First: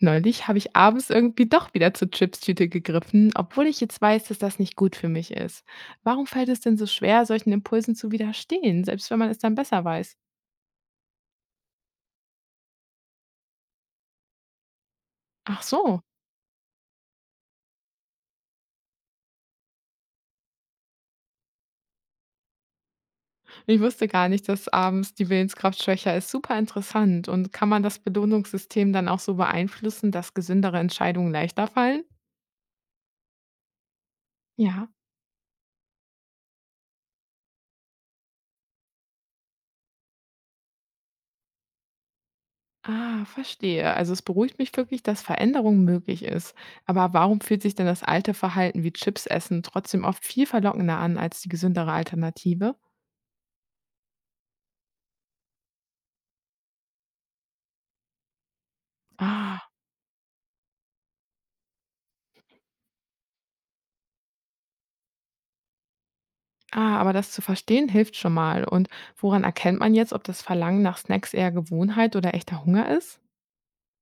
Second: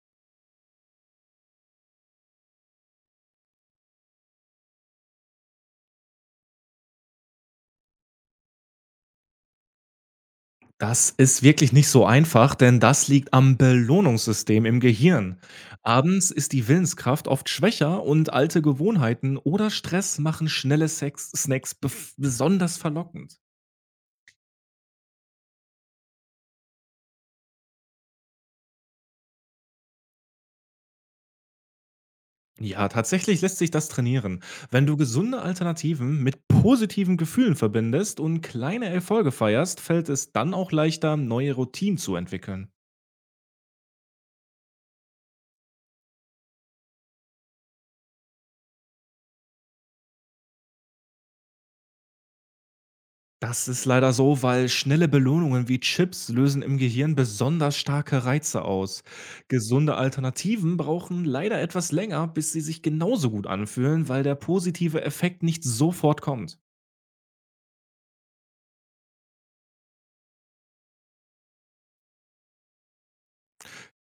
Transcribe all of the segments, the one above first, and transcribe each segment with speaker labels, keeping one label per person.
Speaker 1: Neulich habe ich abends irgendwie doch wieder zur Chips-Tüte gegriffen, obwohl ich jetzt weiß, dass das nicht gut für mich ist. Warum fällt es denn so schwer, solchen Impulsen zu widerstehen, selbst wenn man es dann besser weiß?
Speaker 2: Das ist wirklich nicht so einfach, denn das liegt am Belohnungssystem im Gehirn.
Speaker 1: Ach so,
Speaker 2: Abends ist die Willenskraft oft schwächer und alte Gewohnheiten oder Stress machen schnelle Sex Snacks besonders verlockend.
Speaker 1: ich wusste gar nicht, dass abends die Willenskraft schwächer ist. Super interessant. Und kann man das Belohnungssystem dann auch so beeinflussen, dass gesündere Entscheidungen leichter fallen?
Speaker 2: Ja, tatsächlich lässt sich das trainieren. Wenn
Speaker 1: Ja.
Speaker 2: du gesunde Alternativen mit positiven Gefühlen verbindest und kleine Erfolge feierst, fällt es dann auch leichter, neue Routinen zu entwickeln.
Speaker 1: Ah, verstehe. Also es beruhigt mich wirklich, dass Veränderung möglich ist. Aber warum fühlt sich denn das alte Verhalten wie Chips essen trotzdem oft viel verlockender an als die gesündere Alternative?
Speaker 2: Das ist leider so, weil schnelle Belohnungen wie Chips lösen im Gehirn besonders starke Reize aus.
Speaker 1: Ah,
Speaker 2: Gesunde Alternativen brauchen leider etwas länger, bis sie sich genauso gut anfühlen, weil der positive Effekt nicht sofort kommt.
Speaker 1: ah, aber das zu verstehen hilft schon mal. Und woran erkennt man jetzt, ob das Verlangen nach Snacks eher Gewohnheit oder echter Hunger ist?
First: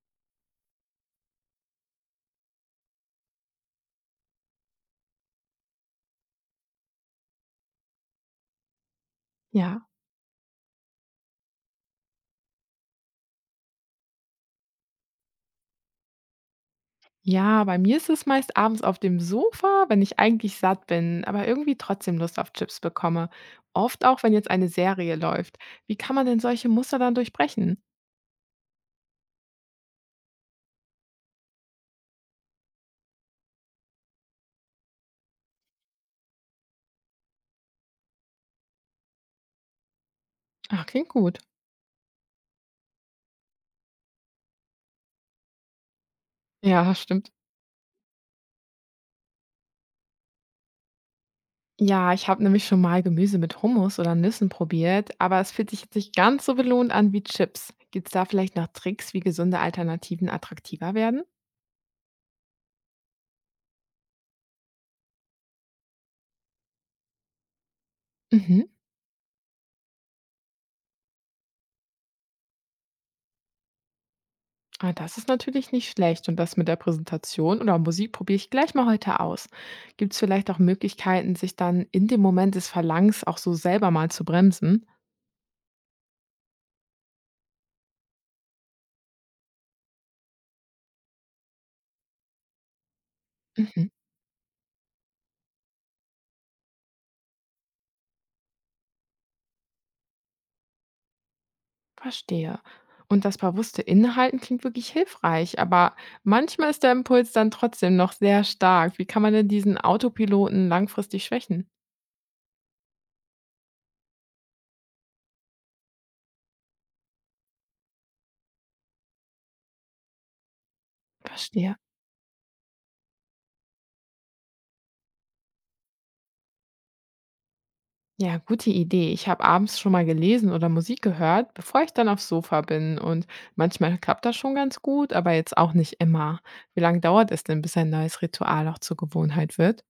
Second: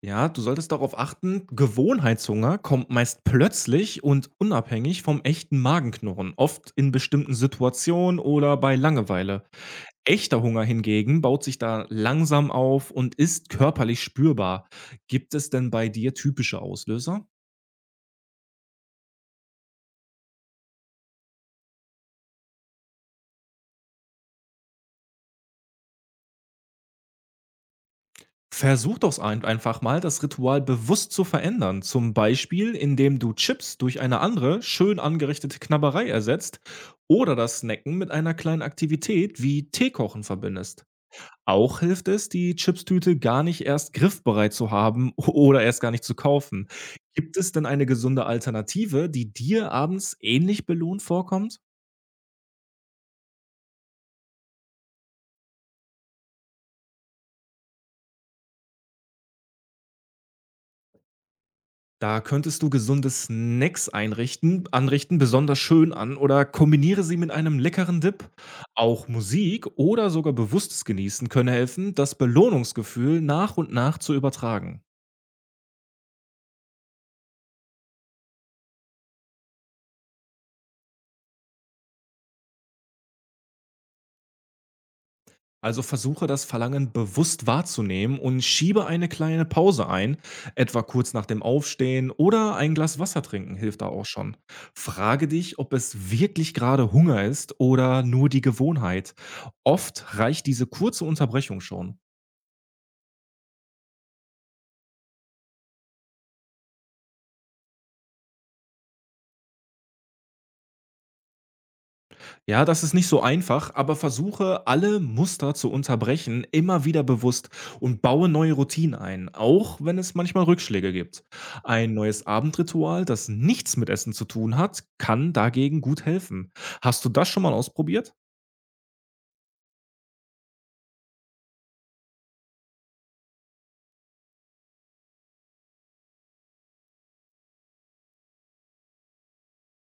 Speaker 2: Ja, du solltest darauf achten, Gewohnheitshunger kommt meist plötzlich und unabhängig vom echten Magenknurren, oft in bestimmten Situationen oder bei Langeweile.
Speaker 1: Ja.
Speaker 2: Echter Hunger hingegen baut sich da langsam auf und ist körperlich spürbar. Gibt es denn bei dir typische Auslöser?
Speaker 1: Ja, bei mir ist es meist abends auf dem Sofa, wenn ich eigentlich satt bin, aber irgendwie trotzdem Lust auf Chips bekomme. Oft auch, wenn jetzt eine Serie läuft. Wie kann man denn solche Muster dann durchbrechen?
Speaker 2: Versuch doch ein einfach mal, das Ritual bewusst zu verändern, zum Beispiel indem du Chips durch eine andere, schön angerichtete Knabberei ersetzt oder das Snacken mit einer kleinen Aktivität wie Teekochen verbindest.
Speaker 1: Ach, klingt gut.
Speaker 2: Auch hilft es, die Chipstüte gar nicht erst griffbereit zu haben oder erst gar nicht zu kaufen.
Speaker 1: Ja, stimmt.
Speaker 2: Gibt es denn eine gesunde Alternative, die dir abends ähnlich belohnt vorkommt?
Speaker 1: Ja, ich habe nämlich schon mal Gemüse mit Hummus oder Nüssen probiert, aber es fühlt sich jetzt nicht ganz so belohnt an wie Chips. Gibt es da vielleicht noch Tricks, wie gesunde Alternativen attraktiver werden?
Speaker 2: Da könntest du gesunde Snacks einrichten anrichten, besonders schön an oder kombiniere sie mit einem leckeren Dip.
Speaker 1: Mhm.
Speaker 2: Auch Musik oder sogar bewusstes Genießen können helfen, das Belohnungsgefühl nach und nach zu übertragen.
Speaker 1: Ah, das ist natürlich nicht schlecht. Und das mit der Präsentation oder Musik probiere ich gleich mal heute aus. Gibt es vielleicht auch Möglichkeiten, sich dann in dem Moment des Verlangens auch so selber mal zu bremsen?
Speaker 2: Also versuche das Verlangen bewusst wahrzunehmen und schiebe eine kleine Pause ein, etwa kurz nach dem Aufstehen oder ein Glas Wasser trinken hilft da
Speaker 1: Mhm.
Speaker 2: auch schon. Frage dich, ob es wirklich gerade Hunger ist oder nur die Gewohnheit. Oft reicht diese kurze Unterbrechung schon.
Speaker 1: Verstehe. Und das bewusste Inhalten klingt wirklich hilfreich, aber manchmal ist der Impuls dann trotzdem noch sehr stark. Wie kann man denn diesen Autopiloten langfristig schwächen?
Speaker 2: Ja, das ist nicht so einfach, aber versuche alle Muster zu unterbrechen, immer wieder bewusst und baue neue Routinen ein, auch wenn es manchmal Rückschläge gibt.
Speaker 1: Verstehe.
Speaker 2: Ein neues Abendritual, das nichts mit Essen zu tun hat, kann dagegen gut helfen. Hast du das schon mal ausprobiert?
Speaker 1: Ja, gute Idee. Ich habe abends schon mal gelesen oder Musik gehört, bevor ich dann aufs Sofa bin. Und manchmal klappt das schon ganz gut, aber jetzt auch nicht immer. Wie lange dauert es denn, bis ein neues Ritual auch zur Gewohnheit wird?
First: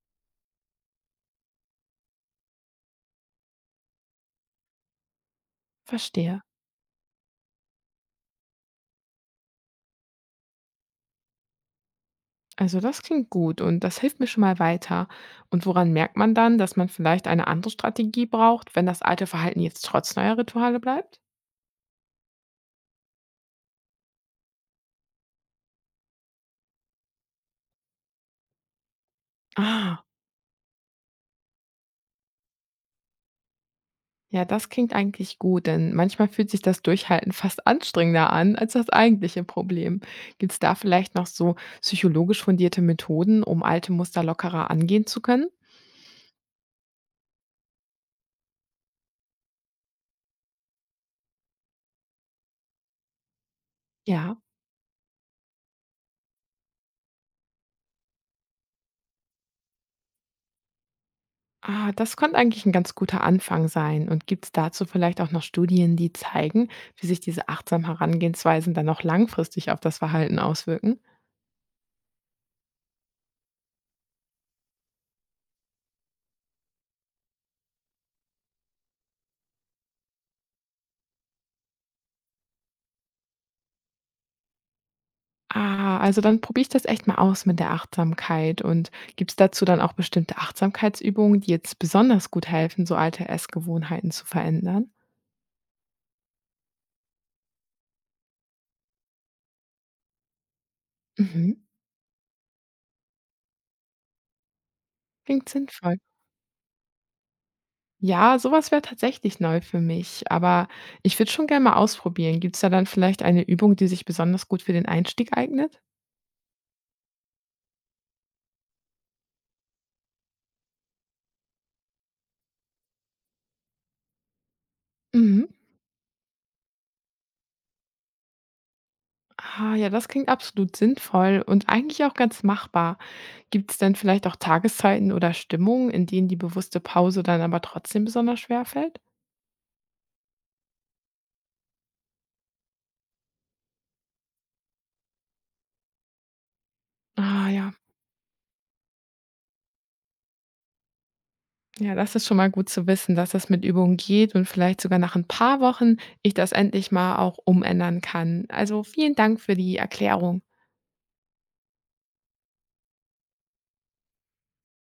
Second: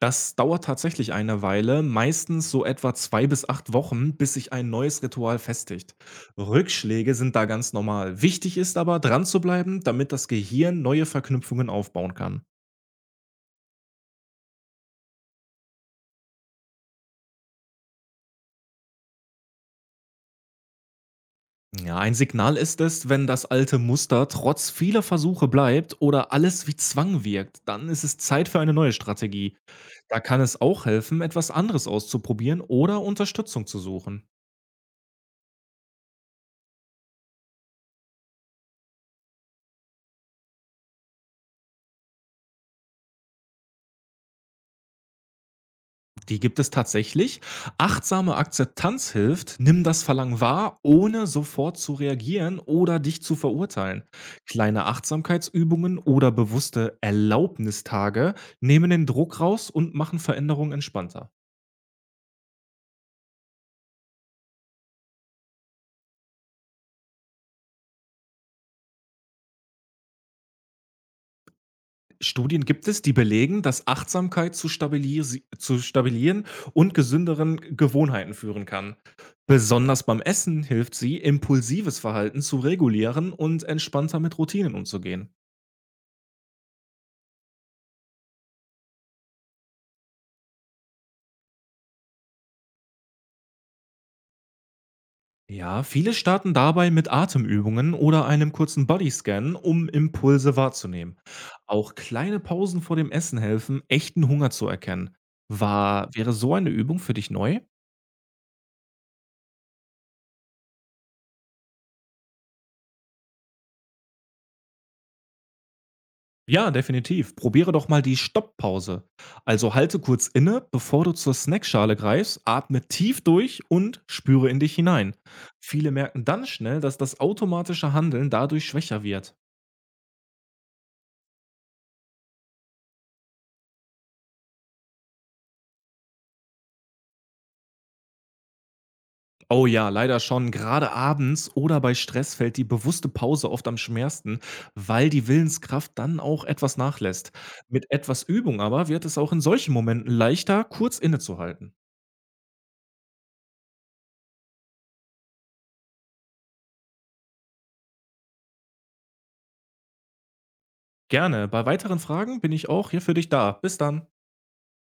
Speaker 2: Das dauert tatsächlich eine Weile, meistens so etwa 2 bis 8 Wochen, bis sich ein neues Ritual festigt.
Speaker 1: Verstehe.
Speaker 2: Rückschläge sind da ganz normal. Wichtig ist aber, dran zu bleiben, damit das Gehirn neue Verknüpfungen aufbauen kann.
Speaker 1: Also das klingt gut und das hilft mir schon mal weiter. Und woran merkt man dann, dass man vielleicht eine andere Strategie braucht, wenn das alte Verhalten jetzt trotz neuer Rituale bleibt?
Speaker 2: Ja, ein Signal ist es, wenn das alte Muster trotz vieler Versuche bleibt oder alles wie Zwang wirkt, dann ist es Zeit für eine neue Strategie.
Speaker 1: Ah,
Speaker 2: Da kann es auch helfen, etwas anderes auszuprobieren oder Unterstützung zu suchen.
Speaker 1: ja, das klingt eigentlich gut, denn manchmal fühlt sich das Durchhalten fast anstrengender an als das eigentliche Problem. Gibt es da vielleicht noch so psychologisch fundierte Methoden, um alte Muster lockerer angehen zu können?
Speaker 2: Die gibt es tatsächlich. Achtsame Akzeptanz hilft, nimm das Verlangen wahr, ohne sofort zu reagieren oder dich zu verurteilen.
Speaker 1: Ja.
Speaker 2: Kleine Achtsamkeitsübungen oder bewusste Erlaubnistage nehmen den Druck raus und machen Veränderungen entspannter.
Speaker 1: Ah, das könnte eigentlich ein ganz guter Anfang sein. Und gibt es dazu vielleicht auch noch Studien, die zeigen, wie sich diese achtsamen Herangehensweisen dann auch langfristig auf das Verhalten auswirken?
Speaker 2: Studien gibt es, die belegen, dass Achtsamkeit zu stabilieren und gesünderen Gewohnheiten führen kann. Besonders beim Essen hilft sie, impulsives Verhalten zu regulieren und entspannter mit Routinen umzugehen.
Speaker 1: Ah, also dann probiere ich das echt mal aus mit der Achtsamkeit. Und gibt es dazu dann auch bestimmte Achtsamkeitsübungen, die jetzt besonders gut helfen, so alte Essgewohnheiten zu verändern?
Speaker 2: Ja, viele starten dabei mit Atemübungen oder einem kurzen Bodyscan, um Impulse wahrzunehmen.
Speaker 1: Mhm,
Speaker 2: Auch kleine Pausen vor dem Essen helfen, echten Hunger zu erkennen.
Speaker 1: klingt sinnvoll.
Speaker 2: Wäre so eine Übung für dich neu?
Speaker 1: Ja, sowas wäre tatsächlich neu für mich, aber ich würde schon gerne mal ausprobieren. Gibt es da dann vielleicht eine Übung, die sich besonders gut für den Einstieg eignet?
Speaker 2: Ja, definitiv. Probiere doch mal die Stopppause. Also halte kurz inne, bevor du zur Snackschale greifst, atme tief durch und spüre in dich hinein.
Speaker 1: Mhm.
Speaker 2: Viele merken dann schnell, dass das automatische Handeln dadurch schwächer wird.
Speaker 1: Ah, ja, das klingt absolut sinnvoll und eigentlich auch ganz machbar. Gibt es denn vielleicht auch Tageszeiten oder Stimmungen, in denen die bewusste Pause dann aber trotzdem besonders schwer fällt?
Speaker 2: Oh ja, leider schon. Gerade abends oder bei Stress fällt die bewusste Pause oft am schwersten, weil die Willenskraft dann auch etwas nachlässt.
Speaker 1: Ah, ja.
Speaker 2: Mit etwas Übung aber wird es auch in solchen Momenten leichter, kurz innezuhalten.
Speaker 1: Ja, das ist schon mal gut zu wissen, dass das mit Übung geht und vielleicht sogar nach ein paar Wochen ich das endlich mal auch umändern kann. Also vielen Dank für die Erklärung.
Speaker 2: Gerne. Bei weiteren Fragen bin ich auch hier für dich da. Bis dann.